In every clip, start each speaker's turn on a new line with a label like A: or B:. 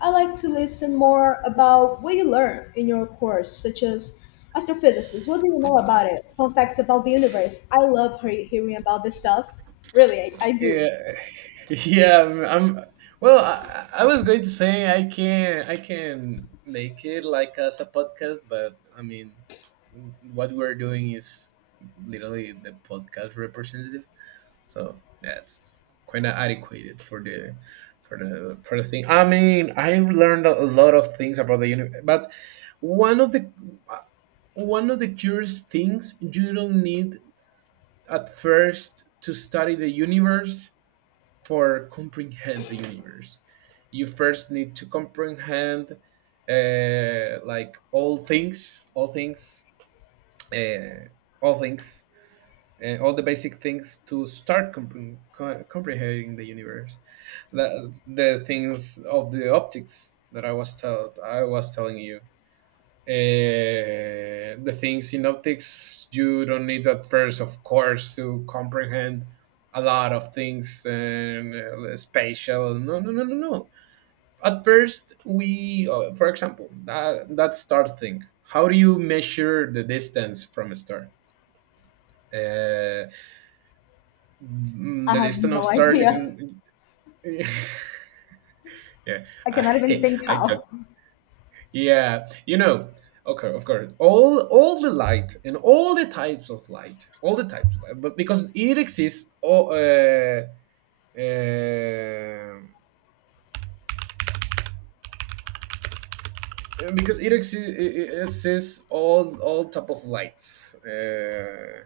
A: I like to listen more about what you learn in your course, such as astrophysics. What do you know about it? Fun facts about the universe. I love hearing about this stuff. Really, I
B: Yeah,
A: do.
B: yeah. I'm. Well, I was going to say I can make it like as a podcast, but what we're doing is literally the podcast representative, so that's quite adequate for the for the thing. I mean, I've learned a lot of things about the universe, but one of the one of the curious things, you don't need at first to study the universe. For comprehend the universe, you first need to comprehend like uh, all things all the basic things to start comprehending the universe. The things of the optics that I was telling you, uh, the things in optics, you don't need at first, of course, to comprehend a lot of things. And spatial, no, at first we for example, that star thing, how do you measure the distance from a star? uh,
A: I
B: the
A: have
B: distance of
A: no
B: star, you
A: idea.
B: can yeah
A: I cannot even
B: I
A: think
B: I
A: how.
B: Yeah, okay, of course, all the light and all the types of light, but because it exists, uh, because it exists, it exists all type of lights.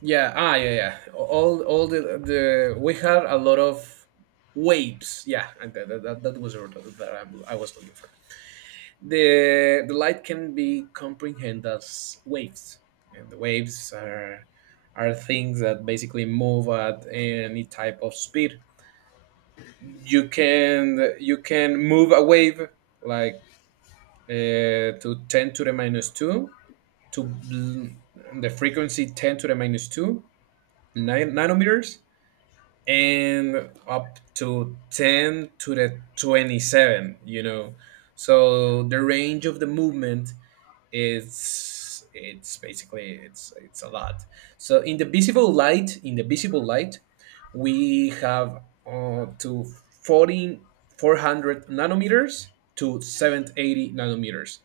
B: Yeah, yeah, yeah. All the we had a lot of waves. Yeah, and that was the word that I was looking for. The light can be comprehended as waves, and the waves are things that basically move at any type of speed. You can move a wave like, to 10 to the minus 2, to the frequency 10 to the minus 2 nine, nanometers, and up to 10 to the 27, you know. So the range of the movement, it's basically, it's a lot. So in the visible light, we have, to 40 400 nanometers to 780 nanometers.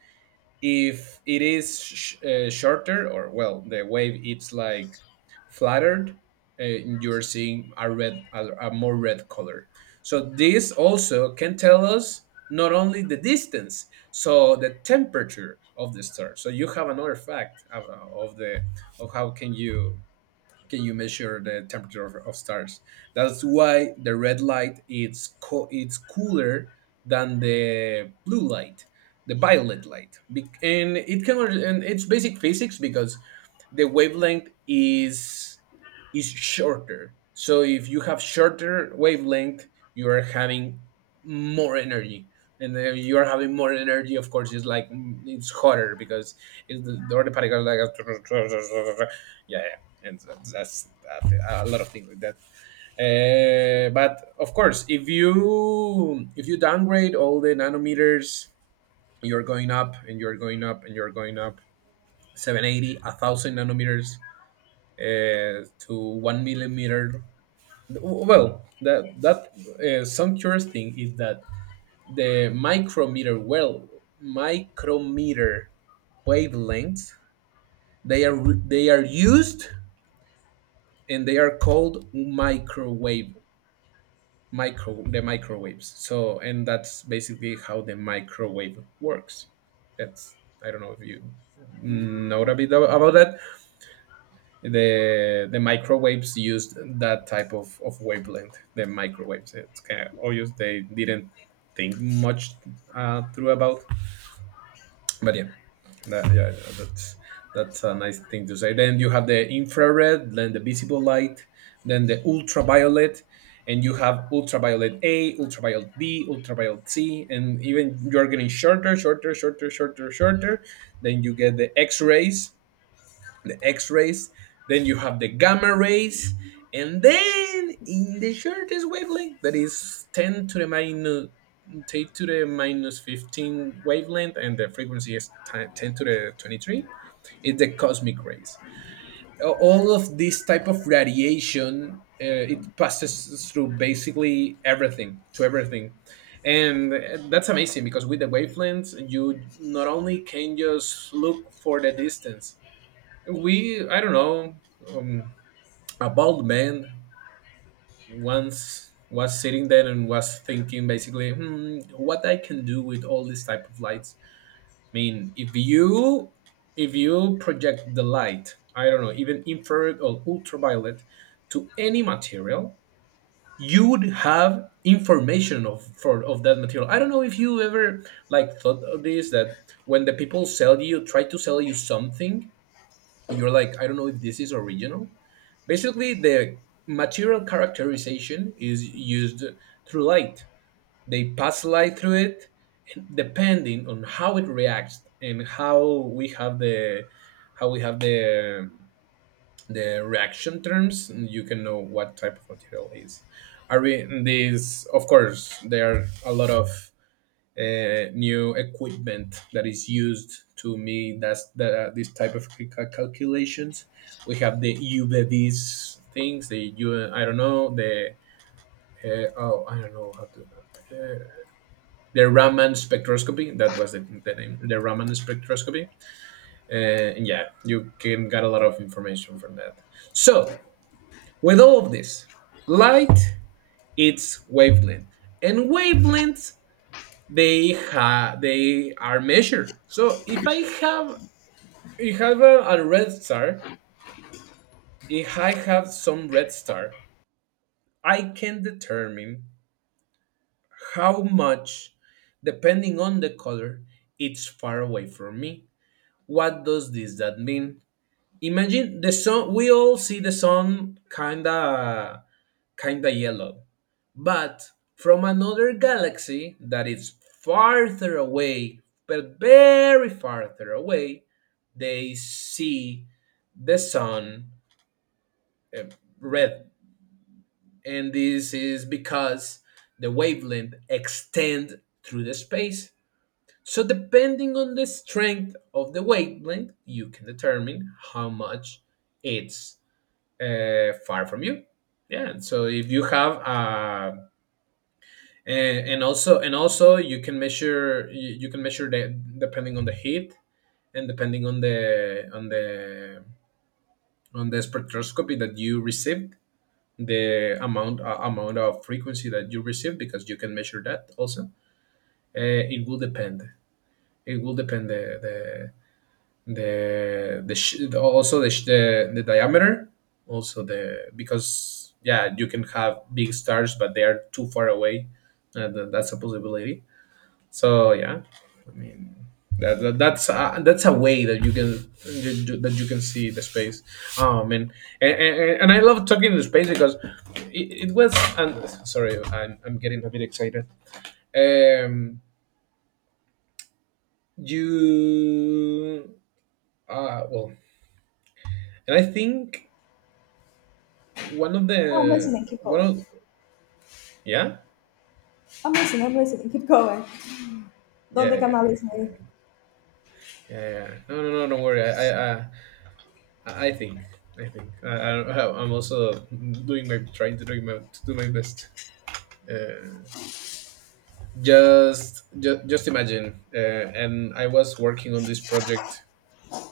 B: If it is shorter, or well, the wave it's like flattered, you're seeing a red, a more red color. So this also can tell us not only the distance, so the temperature of the star. So you have another fact of the of how can you measure the temperature of stars. That's why the red light, it's cooler than the blue light, the violet light. And it can and it's basic physics because the wavelength is shorter. So if you have shorter wavelength, you are having more energy. And then you are having more energy, of course. It's like, it's hotter because it's the other particles like yeah, yeah, and that's that, a lot of things like that. But of course, if you downgrade all the nanometers, you're going up and you're going up and you're going up, 780, a 1000 nanometers, to one millimeter. Well, that that some curious thing is that the micrometer, well, micrometer wavelengths, they are used, and they are called microwaves. So and that's basically how the microwave works. That's, I don't know if you know a bit about that. The microwaves used that type of wavelength. The microwaves, it's kind of obvious, they didn't think much through about. But yeah, that's that's a nice thing to say. Then you have the infrared, then the visible light, then the ultraviolet. And you have ultraviolet a, ultraviolet b, ultraviolet c, and even you're getting shorter, shorter. Then you get the x-rays the X rays, then you have the gamma rays. And then in the shortest wavelength, that is 10 to the minus 15 wavelength, and the frequency is 10 to the 23, is the cosmic rays. All of this type of radiation, it passes through basically everything, to everything. And that's amazing, because with the wavelengths, you not only can just look for the distance. We I don't know um, a bald man once was sitting there and was thinking, basically, hmm, what I can do with all this type of lights. i mean if you if you project the light, I don't know, even infrared or ultraviolet, to any material, you would have information of for of that material. I don't know if you ever like thought of this, that when the people sell you try to sell you something, you're like, I don't know if this is original. Basically, the material characterization is used through light. They pass light through it. Depending on how it reacts and how we have the how we have the the reaction terms, you can know what type of material is are we. This, of course, there are a lot of new equipment that is used to make that's that this type of calculations. We have the UVVs things, the U, I don't know, the oh, I don't know how to, the Raman spectroscopy. That was the name, the Raman spectroscopy. Uh, and yeah, you can get a lot of information from that. So with all of this, light, it's wavelength, and wavelengths, they are measured. So if I have a red star. If I have some red star, I can determine how much, depending on the color, it's far away from me. What does this that mean? Imagine the sun. We all see the sun kinda yellow, but from another galaxy that is farther away, but very farther away, they see the sun uh, red. And this is because the wavelength extend through the space. So depending on the strength of the wavelength, you can determine how much it's far from you. Yeah. and So if you have, and also, you can measure, you can measure that depending on the heat, and depending on the on the spectroscopy that you receive, the amount, amount of frequency that you receive, because you can measure that also. uh, it will depend it will depend the also the, the diameter also. The, because yeah, you can have big stars but they are too far away, and then that's a possibility. So yeah, I mean that's a way that you can you do- that you can see the space. And and I love talking to space because it was. And sorry, I'm getting a bit excited. Um, you, well, and I think one of
A: I'm
B: the
A: listening. Keep
B: one
A: going.
B: of yeah
A: I'm listening. I'm listening. Keep going. Don't think I'm not listening.
B: yeah. Yeah, no, no, no, don't worry. I think. I think. I- am also doing my trying to do my best. Uh, just imagine. And I was working on this project.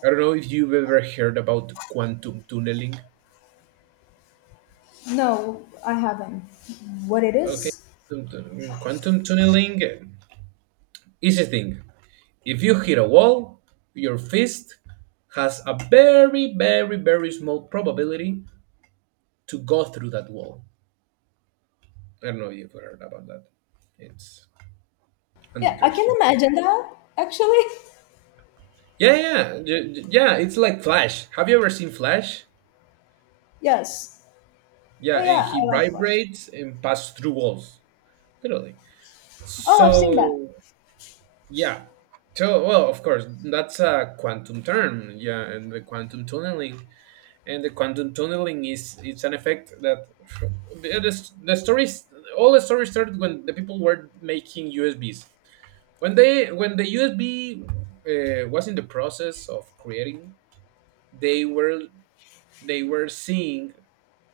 B: I don't know if you've ever heard about quantum tunneling.
A: No, I haven't. What it
B: Okay,
A: is?
B: quantum tunneling. Easy thing. If you hit a wall, your fist has a very, very, very small probability to go through that wall. I don't know if you've heard about that. It's
A: Yeah, I can
B: interesting.
A: imagine that, actually.
B: Yeah, yeah, yeah. It's like Flash. Have you ever seen Flash?
A: Yes. Oh,
B: Yeah, and
A: yeah,
B: he
A: I like Flash.
B: vibrates and passes through walls, literally.
A: Oh, I've seen that.
B: So yeah, so well, of course, that's a quantum term. Yeah, and the quantum tunneling, is it's an effect that the stories, all the stories started when the people were making USBs. When the USB was in the process of creating, they were they were seeing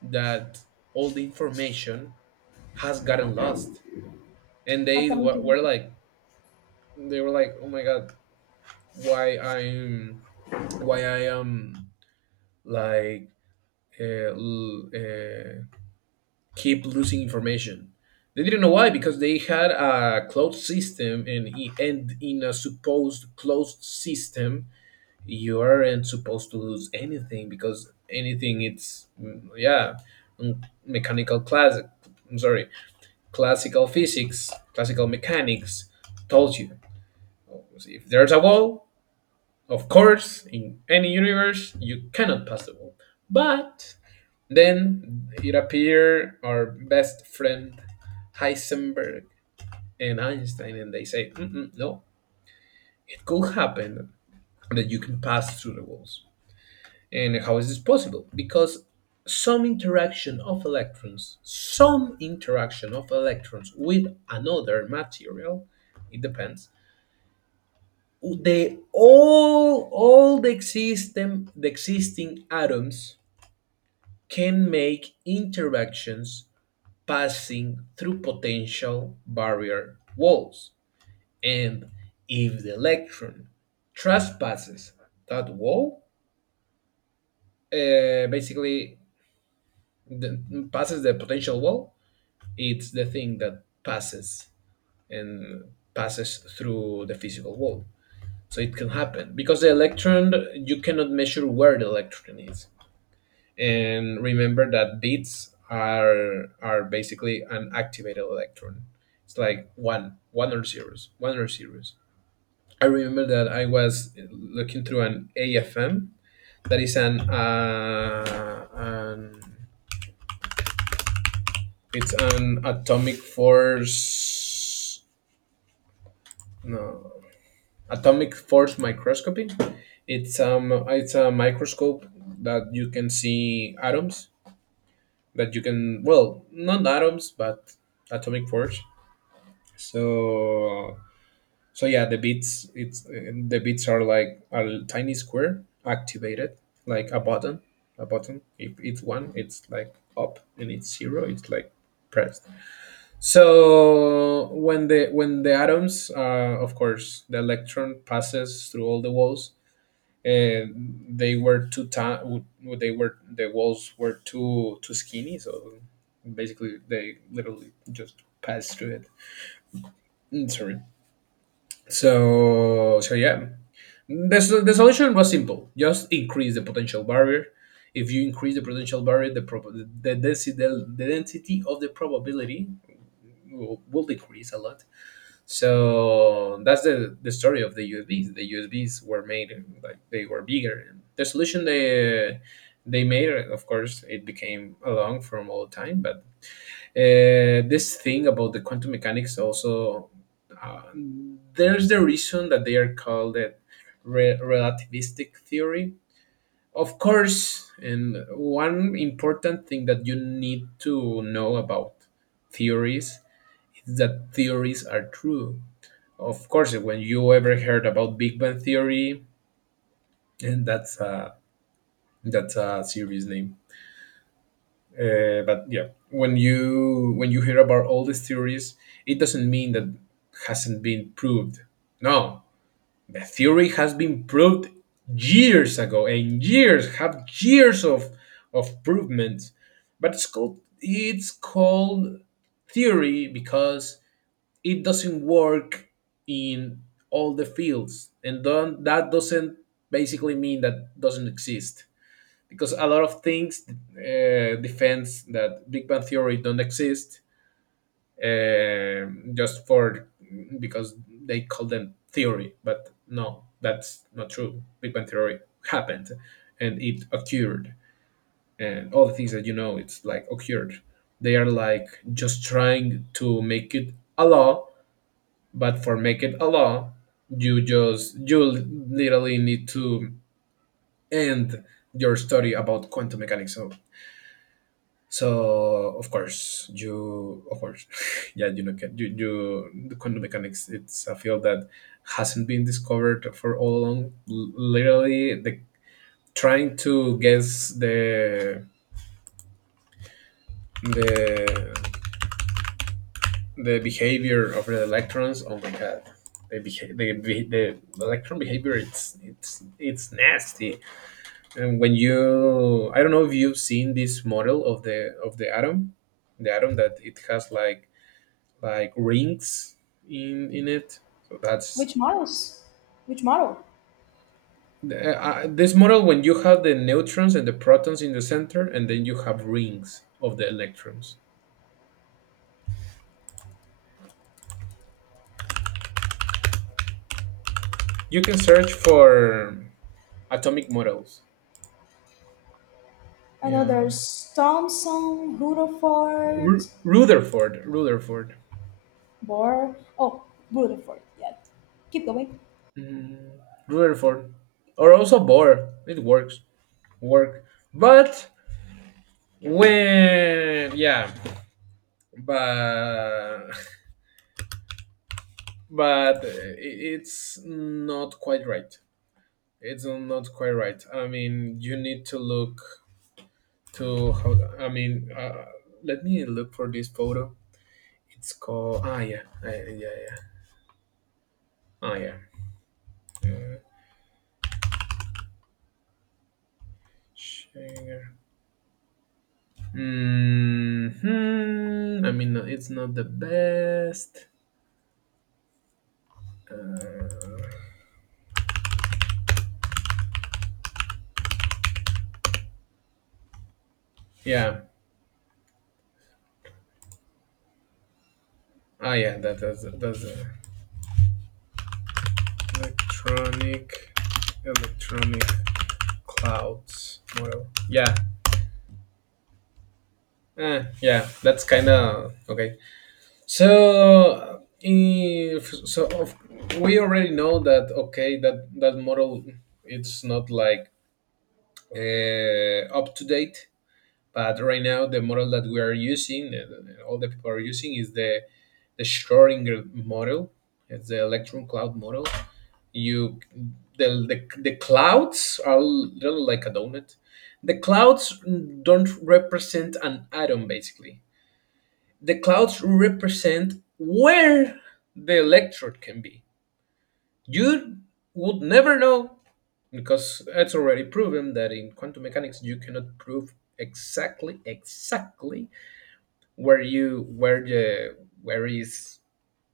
B: that all the information has gotten lost. And
A: I
B: they
A: thought we can.
B: were like, oh my god, why i'm why I am like, uh, l- uh, keep losing information. They didn't know why, because they had a closed system. And I- and in a supposed closed system, you aren't supposed to lose anything, because anything, it's, yeah, mm, mechanical class, I'm sorry, classical physics, classical mechanics told you. If there's a wall, of course, in any universe, you cannot pass the wall. But then it appeared our best friend Heisenberg and Einstein, and they say, mm-mm, no, it could happen that you can pass through the walls. And how is this possible? Because some interaction of electrons, with another material, it depends, they all the existing atoms can make interactions passing through potential barrier walls, and if the electron trespasses that wall, basically passes the potential wall, it's the thing that passes and passes through the physical wall. So it can happen because the electron, you cannot measure where the electron is. And remember that bits are basically an activated electron. It's like one or zeros, one or zeros. I remember that I was looking through an AFM. That is an it's an atomic force, no, atomic force microscopy. It's it's a microscope that you can see atoms, that you can, well, not atoms but atomic force. So so, yeah, the beats it's the beats are like a tiny square activated, like a button, a button. If it's one, it's like up, and it's zero, it's like pressed. So when the atoms, of course, the electron passes through all the walls, and they were too tiny. They were, the walls were too skinny, so basically they literally just passed through it. Sorry. So yeah, the solution was simple: just increase the potential barrier. If you increase the potential barrier, the density, the density of the probability will decrease a lot. So that's the story of the USBs. The USBs were made, like, they were bigger. And the solution they made, of course, it became along from all time, but this thing about the quantum mechanics also, uh, there's the reason that they are called it relativistic theory, of course. And one important thing that you need to know about theories is that theories are true. Of course, when you ever heard about Big Bang theory, and that's a, that's a serious name. But yeah, when you hear about all these theories, it doesn't mean that hasn't been proved. No, the theory has been proved years ago, and years of provements. But it's called theory because it doesn't work in all the fields, and don't, that doesn't basically mean that doesn't exist. Because a lot of things, defends that Big Bang Theory don't exist, just for, because they call them theory, but no, that's not true. Big Bang Theory happened and it occurred, and all the things that you know, it's like occurred. They are like just trying to make it a law, but for make it a law, you just you literally need to end your study about quantum mechanics. So, of course, you of course yeah, you know, you, the quantum mechanics, it's a field that hasn't been discovered for all along. Literally the trying to guess the the the behavior of the electrons. Oh my god, the electron behavior, it's nasty. And when you, I don't know if you've seen this model of the atom, the atom that it has like rings in it. So that's,
A: Which models? Which model?
B: this model when you have the neutrons and the protons in the center, and then you have rings of the electrons. You can search for atomic models.
A: I know
B: Yeah,
A: there's Thomson, Rutherford,
B: Rutherford,
A: Bohr. Oh, Rutherford. Yeah. Keep going.
B: mm, Rutherford, or also Bohr. It works, work, but when, yeah, but but it's not quite right. It's not quite right. I mean, you need to look to how. I mean, let me look for this photo. It's called. Ah, yeah, yeah, yeah, yeah. Ah, yeah. Uh, Share. Hmm. I mean, no, it's not the best. Uh, yeah. Ah, yeah. That does electronic electronic clouds model. Yeah. Eh, yeah. That's kind of okay. So, if so, of, we already know that, okay, that model, it's not like up to date. But right now, the model that we are using, all the people are using, is the Schrodinger model. It's the electron cloud model. You the clouds are little, like a donut. The clouds don't represent an atom, basically the clouds represent where the electrode can be. You would never know, because it's already proven that in quantum mechanics you cannot prove exactly where you where is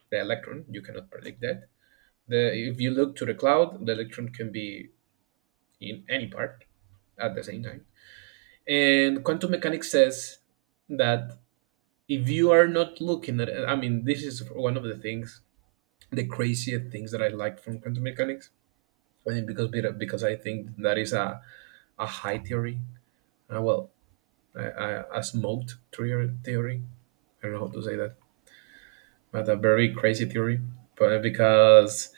B: the electron. You cannot predict that. If you look to the cloud, the electron can be in any part at the same time. And quantum mechanics says that if you are not looking at, I mean, this is one of the things, the craziest things that I like from quantum mechanics. I mean, because I think that is a high theory. Uh, well, a smoked theory, theory. I don't know how to say that, but a very crazy theory. But because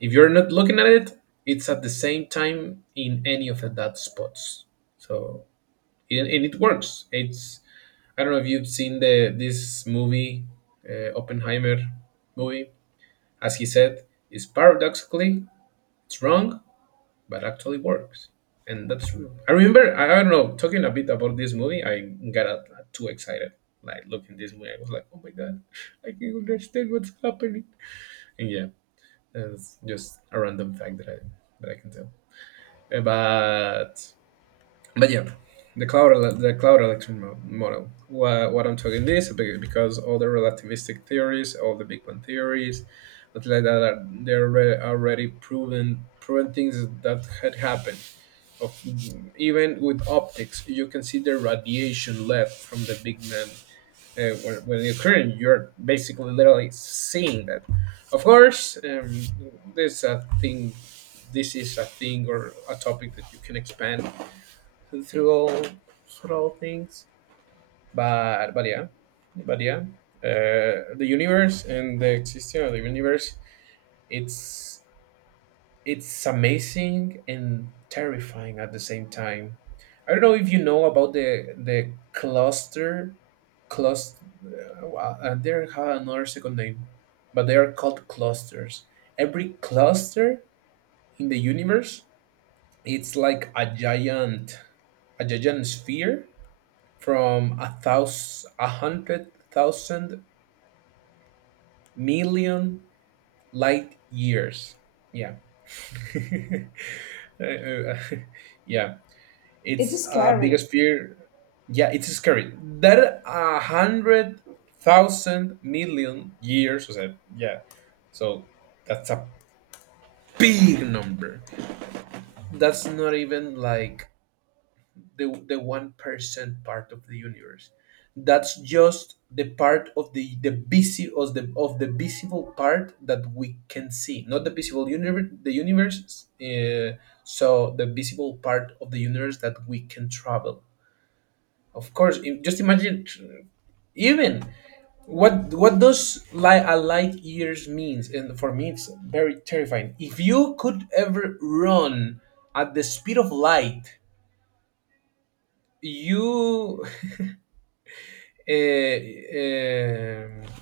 B: if you're not looking at it, it's at the same time in any of the dot spots. So and it works. It's, I don't know if you've seen the this movie, Oppenheimer movie. As he said, it's paradoxically, it's wrong, but actually works. And that's real. I remember, I don't know, talking a bit about this movie, I got too excited. Like, looking this movie, I was like, oh my god, I can understand what's happening. And yeah, that's just a random fact that I can tell. Uh, But but yeah, the cloud electron model. What I'm talking this because all the relativistic theories, all the Big Bang theories, but like that, are, they're already proven things that had happened of, even with optics you can see the radiation left from the big man. When you're current, you're basically literally seeing that. Of course, there's a thing, this is a thing or a topic that you can expand through all, through all things. But but yeah but yeah uh, the universe and the existence of the universe, it's it's amazing and terrifying at the same time. I don't know if you know about the cluster. They have another second name, but they are called clusters. Every cluster in the universe, it's like a giant sphere from a thousand, a hundred thousand million light years. Yeah. Uh, uh, yeah,
A: It's
B: it's
A: scary.
B: biggest fear. Yeah, it's scary. That a hundred thousand million years. Yeah, so that's a big number. That's not even like the 1% part of the universe. That's just the part of the of the visible part that we can see, not the visible universe. The universe. So the visible part of the universe that we can travel. Of course, just imagine even what does a light years means, and for me it's very terrifying. If you could ever run at the speed of light, you uh, um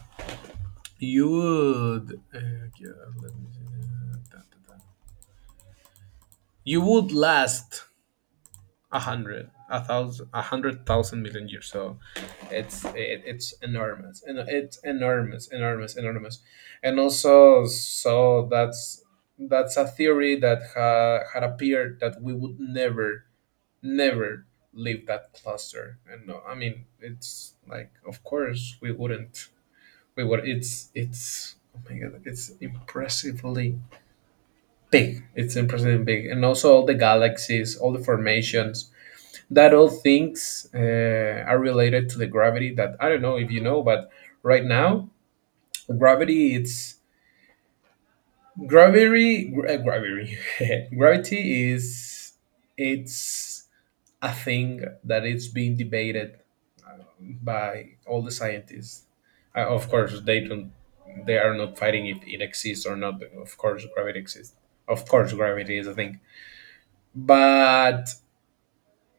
B: you would, uh, yeah, let me see, da, da, da. You would last a hundred, a thousand, a hundred thousand million years. So it's, it, it's enormous, and it's enormous, enormous, enormous, and also, so that's a theory that ha, had appeared, that we would never, never leave that cluster. And no, I mean, it's like, of course we wouldn't. We would. It's, it's. Oh my god! It's impressively big. It's impressively big. And also all the galaxies, all the formations, that all things, are related to the gravity. That, I don't know if you know, but right now gravity, it's, gravity gravity is, it's a thing that it's being debated by all the scientists. Of course, they don't, they are not fighting if it exists or not. Of course gravity exists, of course gravity is a thing, but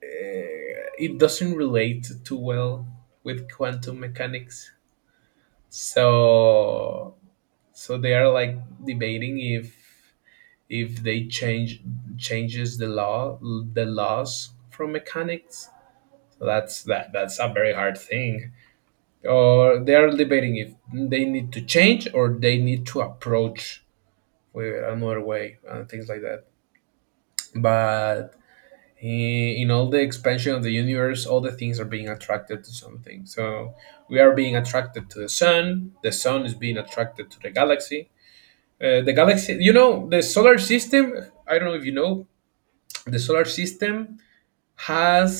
B: it doesn't relate too well with quantum mechanics. So so they are like debating if they change, changes the law, the laws from mechanics. So that's that's a very hard thing. Or they are debating if they need to change, or they need to approach with another way, and things like that. But i- in all the expansion of the universe, all the things are being attracted to something. So we are being attracted to the sun. The sun is being attracted to the galaxy. The galaxy, you know, the solar system, I don't know if you know, the solar system has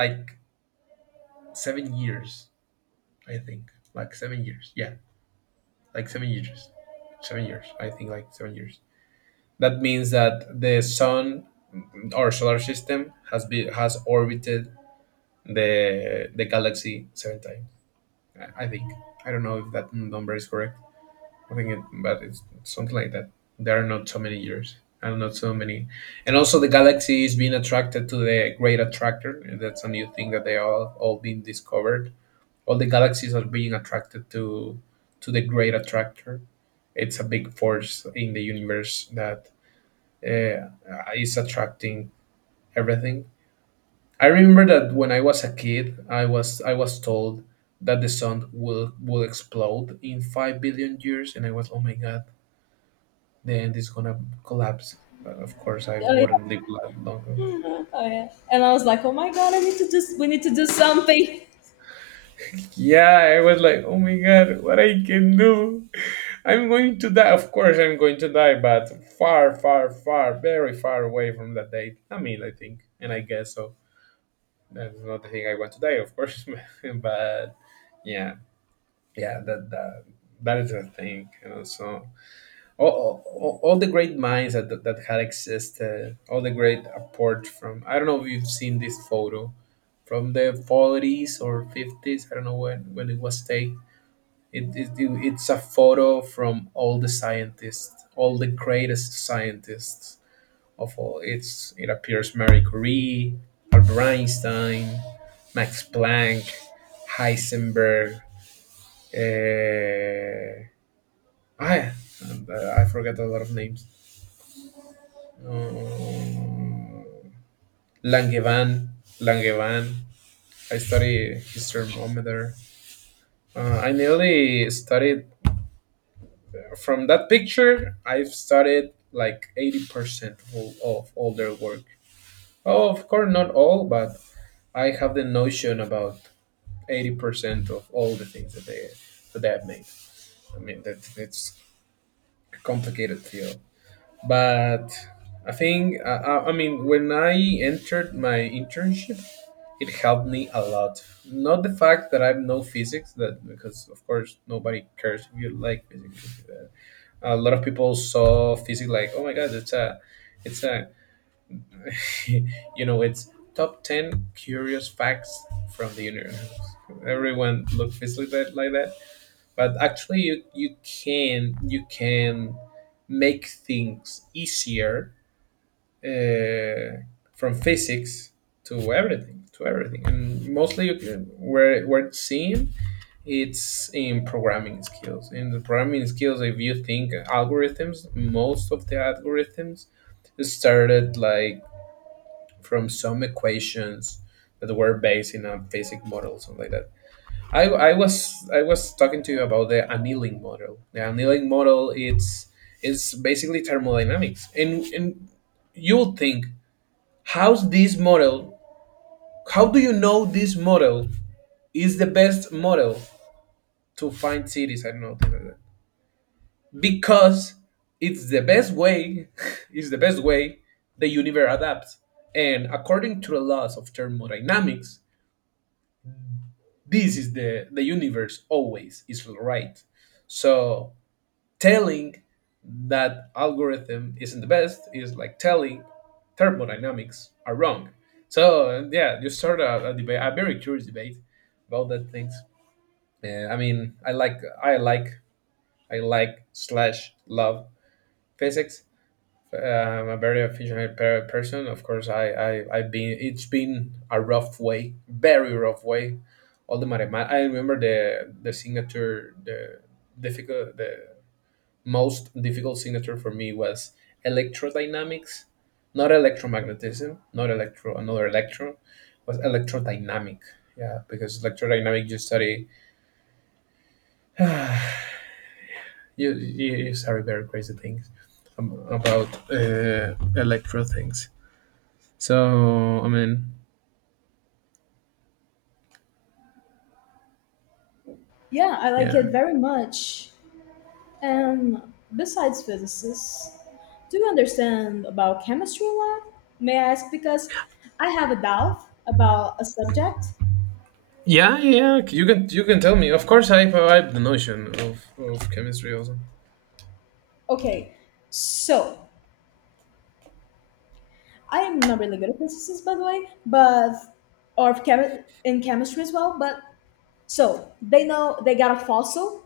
B: like 7 years, I think. Like 7 years. Yeah, like 7 years. 7 years. I think like 7 years. That means that the sun, our solar system, has orbited the galaxy 7 times. I think. I don't know if that number is correct. I think it, but it's something like that. There are not so many years, and not so many. And also the galaxy is being attracted to the Great Attractor. And That's a new thing that they all being discovered. All the galaxies are being attracted to the Great Attractor. It's a big force in the universe that uh, is attracting everything. I remember that when I was a kid, I was told that the sun will explode in 5 billion years, and I was, oh my god, the end is gonna collapse. But of course, I
A: Oh, yeah.
B: wouldn't live that long.
A: Oh, yeah. And I was like, oh my god, I need to just we need to do something.
B: Yeah, I was like, oh my god, what I can do? I'm going to die. Of course, I'm going to die, but far, far, far, very far away from that date. I mean, I think, and I guess so. That's not the thing I want to die, of course, but yeah, yeah, that that is a thing, and also all the great minds that had existed, all the great apart from, I don't know if you've seen this photo from the 40s or 50s, I don't know when, it was taken. It's a photo from all the scientists, all the greatest scientists of all. It appears Marie Curie, Albert Einstein, Max Planck, Heisenberg. Uh, I, I forget a lot of names. um, Langevin. Langevin. I study his thermometer. I nearly studied from that picture. I've studied like 80% of of all their work. Oh, of course, not all, but I have the notion about 80% of all the things that they have made. I mean, that it's a complicated field, but I think I mean when I entered my internship, it helped me a lot. Not the fact that I know physics, that because of course nobody cares if you like physics. A lot of people saw physics like, oh my god, it's a, it's top ten curious facts from the universe. Everyone looked physics like that, but actually you can make things easier uh, from physics to everything, and mostly you where it's seen, it's in programming skills in the programming skills. If you think algorithms, most of the algorithms started like from some equations that were based in a basic model, something like that. i, I was I was talking to you about the annealing model, the annealing model. It's basically thermodynamics, and you'll think, how's this model? How do you know this model is the best model to find cities? I don't know, things like that. Because it's the best way. It's the best way the universe adapts, and according to the laws of thermodynamics, this is the universe always is right. So telling that algorithm isn't the best is like telling thermodynamics are wrong. So yeah, you start a debate, a very curious debate about that things. I mean, I like slash love physics. I'm a very efficient person. Of course, I've been. It's been a rough way, very rough way. All the mathematics. I remember the signature, the most difficult signature for me was electrodynamics, not electromagnetism, not electro, another electron, was electrodynamic. Yeah, because electrodynamic you study you study very crazy things about electro things. So I mean,
A: Yeah, I like
B: yeah,
A: it very much. And besides physicists, do you understand about chemistry a lot? May I ask because I have a doubt about a subject.
B: yeah, yeah. You can tell me. Of course, I have the notion of chemistry also.
A: Okay, so I'm not really good at princesses, by the way, but or in chemistry as well. But so they know they got a fossil.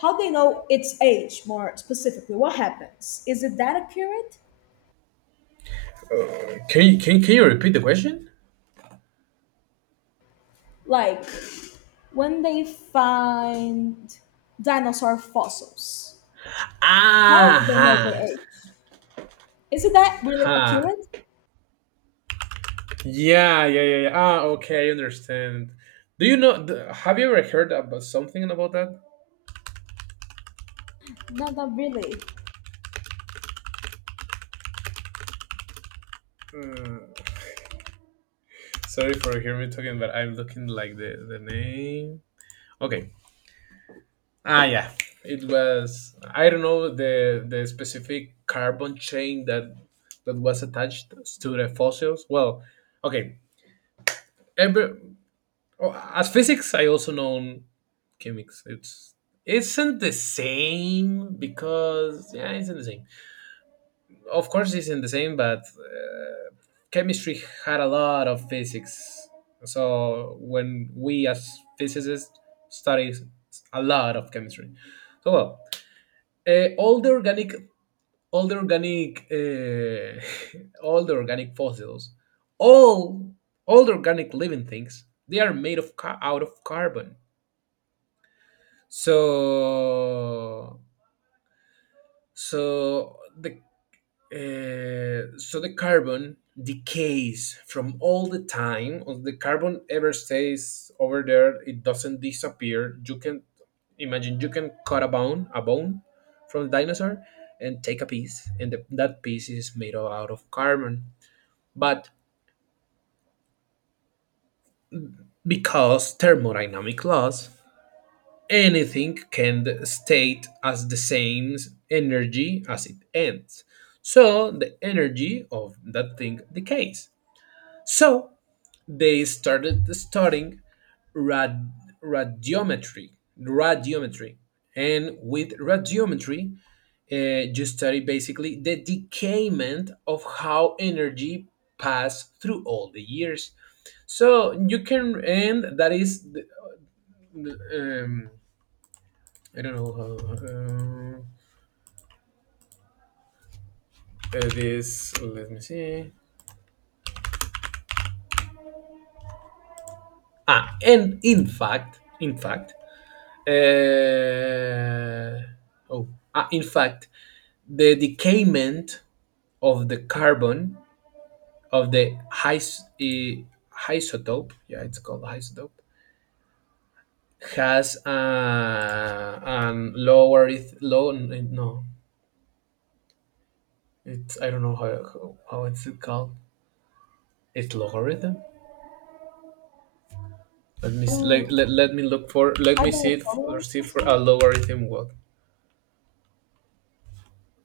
A: How they know its age more specifically? What happens? Is it that accurate?
B: Can you repeat the question?
A: Like when they find dinosaur fossils, how
B: Ah,
A: they
B: ha,
A: know the age? Is it that really
B: ha.
A: accurate?
B: Yeah, yeah, yeah, yeah. Ah, okay, I understand. Do you know? Have you ever heard about something about that?
A: Not really.
B: Sorry for hearing me talking, but I'm looking like the name. Okay. Ah, yeah. It was, I don't know, the specific carbon chain that was attached to the fossils. Well, okay. Every, oh, as physics, I also know chemics. It's isn't the same because yeah, it's not the same. Of course, it's not the same, but chemistry had a lot of physics. So when we as physicists study a lot of chemistry, so well, all the organic, all the organic, uh, all the organic fossils, all all the organic living things, they are made of out of carbon. So so the so the carbon decays from all the time. If the carbon ever stays over there, it doesn't disappear. You can imagine, you can cut a bone from a dinosaur, and take a piece, and that piece is made of- out of carbon. But because thermodynamic laws, anything can stay as the same energy as it ends. So the energy of that thing decays. So they started studying rad- radiometry, radiometry, and with radiometry, uh, you study basically the decayment of how energy passed through all the years. So you can, and that is, the, um, I don't know how, this, let me see. Ah, and in fact, in fact, uh, oh, in fact, the decayment of the carbon of the his, isotope, yeah, it's called isotope, has an logarith low no, it's I don't know how it's it called. It's logarithm.
A: I don't
B: Let me look for let
A: I
B: me
A: don't
B: see if, or
A: recall it
B: see for a
A: myself.
B: logarithm what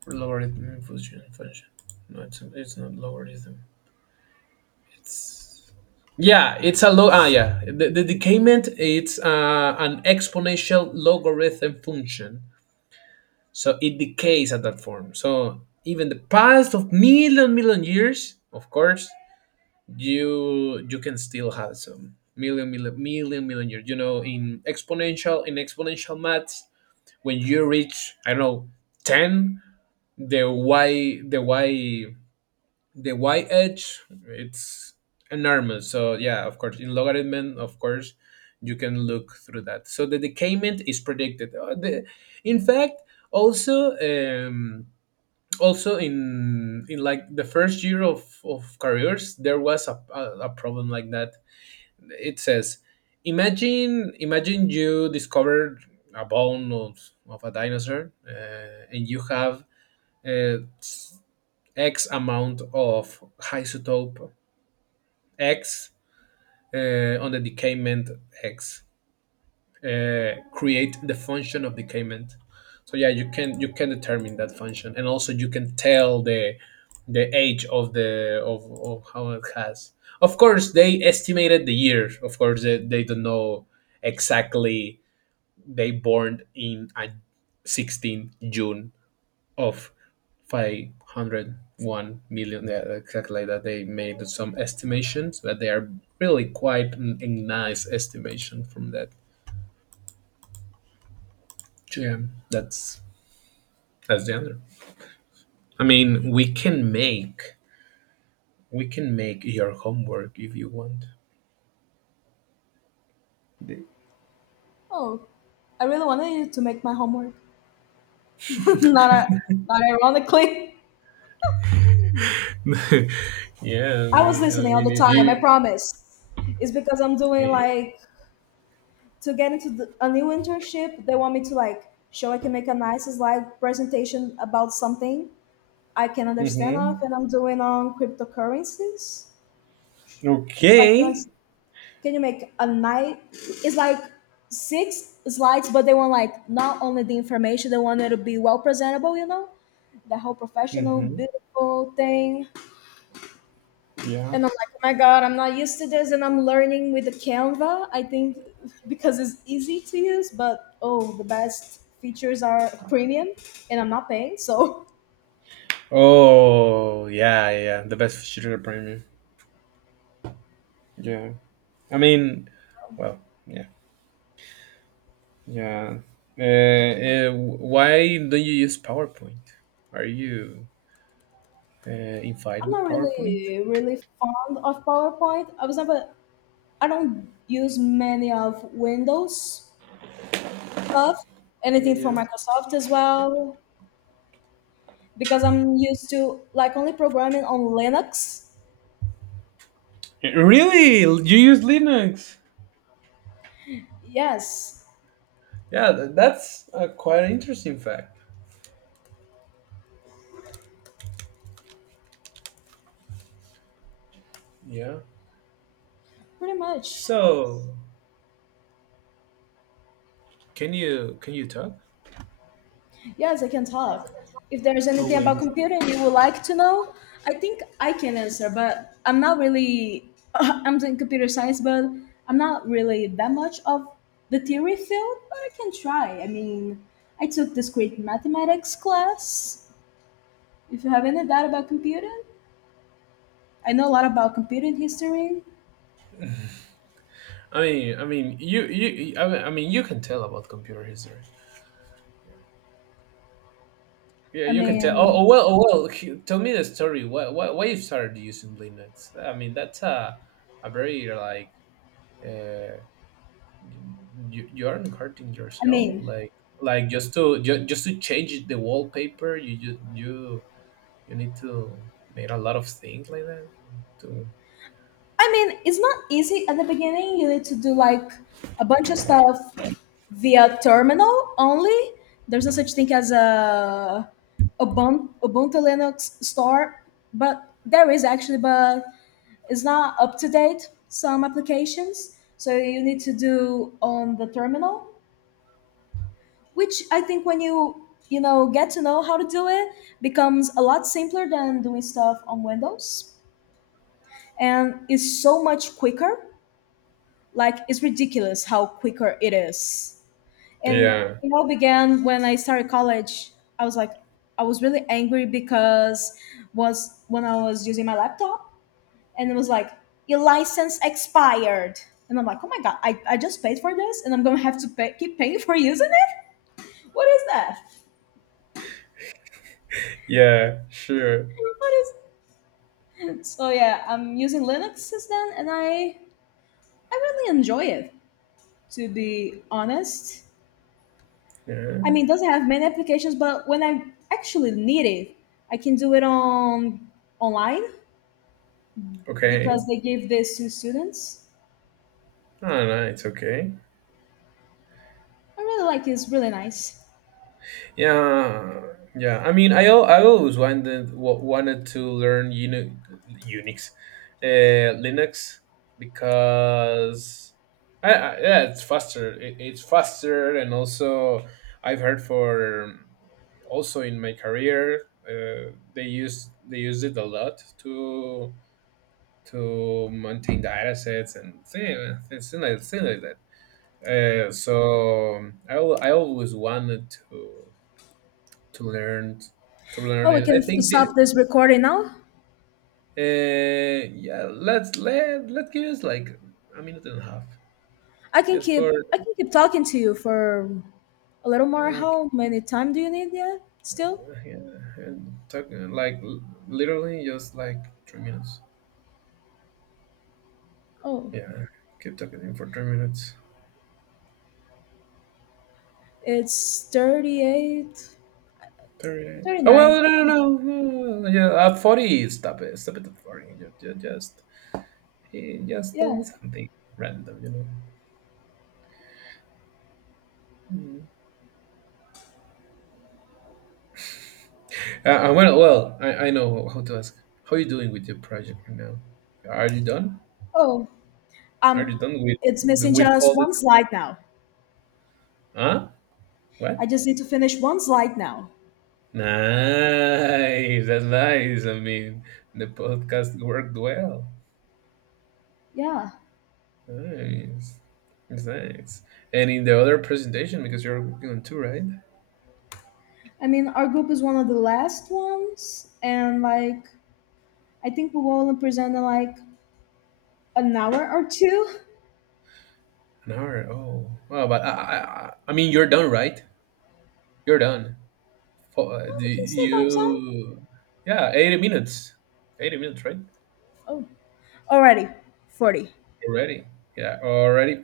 B: logarithm function. No, it's not logarithm. Yeah, it's a log. Ah, yeah, the decayment it's an exponential logarithm function, so it decays at that form. So even the past of million million years, of course, you can still have some million million million million years. You know, in exponential maths, when you reach I don't know ten, the y the y the y edge it's enormous. So yeah, of course in logarithm, of course you can look through that. So the decayment is predicted. In fact, also also in like the first year of careers there was a problem like that. It says, imagine, imagine you discovered a bone of a dinosaur, and you have uh, x amount of isotope X, on the decayment X, create the function of decayment. So yeah, you can determine that function, and also you can tell the age of how it has. Of course, they estimated the year. Of course, they don't know exactly they born in a June 16th of 501 million, yeah, exactly like that. They made some estimations, but they are really quite a nice estimation from that. Yeah, that's that's the answer. I mean, we can make your homework if you want. The-
A: Oh, I really wanted you to make my homework. Not not ironically.
B: yeah,
A: I was
B: I
A: listening all
B: mean
A: the
B: if
A: time. I
B: you,
A: promise. It's because I'm doing like to get into a new internship. They want me to like show I can make a nice slide presentation about something I can understand of,
B: hmm,
A: and I'm doing on cryptocurrencies. Like,
B: okay.
A: can you make a night? It's like six slides, but they want like not only the information, they want it to be well presentable. You know, the whole professional,
B: Hmm,
A: beautiful thing.
B: yeah.
A: And I'm like, oh my god, I'm not used to this, and I'm learning with the Canva. I think because it's easy to use, but oh, the best features are premium, and I'm not paying, so.
B: Oh yeah, yeah, the best shooter premium. Yeah, I mean, well, yeah, yeah. Why don't you use PowerPoint? Are you uh, in fight
A: I'm
B: with
A: not
B: PowerPoint?
A: really really fond of PowerPoint. I was never, I don't use many of Windows stuff, anything for
B: Yeah.
A: Microsoft as well, because I'm used to like only programming on Linux.
B: Really, you use Linux?
A: Yes,
B: Yeah, that's a quite interesting fact. Yeah.
A: pretty much.
B: So, can you talk?
A: Yes, I can talk. If there's
B: Oh
A: anything
B: wait.
A: about computing you would like to know, I think I can answer, but I'm not really, I'm doing computer science, but I'm not really that much of the theory field, but I can try. I mean, I took discrete mathematics class. If you have any doubt about computing, I know a lot about computing history.
B: You you I mean, you can tell about computer history. Yeah,
A: I
B: you can tell.
A: mean,
B: Oh well. Tell me the story. Why you started using Linux? I mean, that's a very like uh, you aren't hurting
A: I
B: yourself.
A: mean,
B: Like just to just, just to change the wallpaper, you you need to make a lot of things like that. To
A: I mean, it's not easy at the beginning. You need to do like a bunch of stuff via terminal only. There's no such thing as a Ubuntu Linux store, but there is actually, but it's not up to date some applications. So you need to do on the terminal, which I think when you know get to know how to do it becomes a lot simpler than doing stuff on Windows, and is so much quicker. Like it's ridiculous how quicker it is. And
B: yeah,
A: it all began when I started college. I was like, I was really angry because was when I was using my laptop and it was like your license expired. And I'm like, oh my god, I just paid for this and I'm gonna have to pay, keep paying for using it? What is that?
B: yeah, sure,
A: What is So yeah, I'm using Linux since then, and I really enjoy it. To be honest,
B: yeah,
A: I mean, it doesn't have many applications, but when I actually need it, I can do it on online
B: okay.
A: because they give this to students.
B: Oh, no, it's okay.
A: I really like it. It's really nice.
B: Yeah, yeah. I mean, I always wanted wanted to learn Unix, Linux because yeah, it's faster. It's faster, and also I've heard for also in my career, they use it a lot to maintain the data sets and things, things like that. So I always wanted to to learn to learn
A: Oh, we
B: it.
A: can
B: I think the
A: stop this recording now.
B: yeah, let's let let give us like a minute and a half
A: I can
B: just for,
A: keep I can keep talking to you for a little more.
B: yeah,
A: How many time do you need yet? Still?
B: yeah, and talking like literally just like 3 minutes.
A: Oh,
B: Yeah, keep talking in for 3 minutes.
A: it's 38,
B: 30.
A: thirty
B: Oh
A: nine.
B: well, no. Yeah, at 40, stop it at 40. Just, just tell
A: Yeah.
B: me something random, you know. Well, well, I know how to ask. How are you doing with your project right now? Are you done?
A: Oh,
B: Are you
A: um,
B: done
A: it's
B: with
A: missing just
B: all the?
A: one slide now.
B: Huh?
A: I
B: What?
A: just need to finish one slide now.
B: Nice. That's nice. I mean, the podcast worked well.
A: Yeah.
B: Nice. It's nice. And in the other presentation, because you're working on two, right? An
A: I mean, our group is one of the last ones, and like I think we will only present in like an hour or two.
B: hour. Oh, wow. But I mean, you're done, right? You're done. For,
A: No,
B: do
A: we can stay by time.
B: you? Yeah, 80 minutes. 80 minutes, right?
A: Oh, already 40.
B: Already. Yeah, already.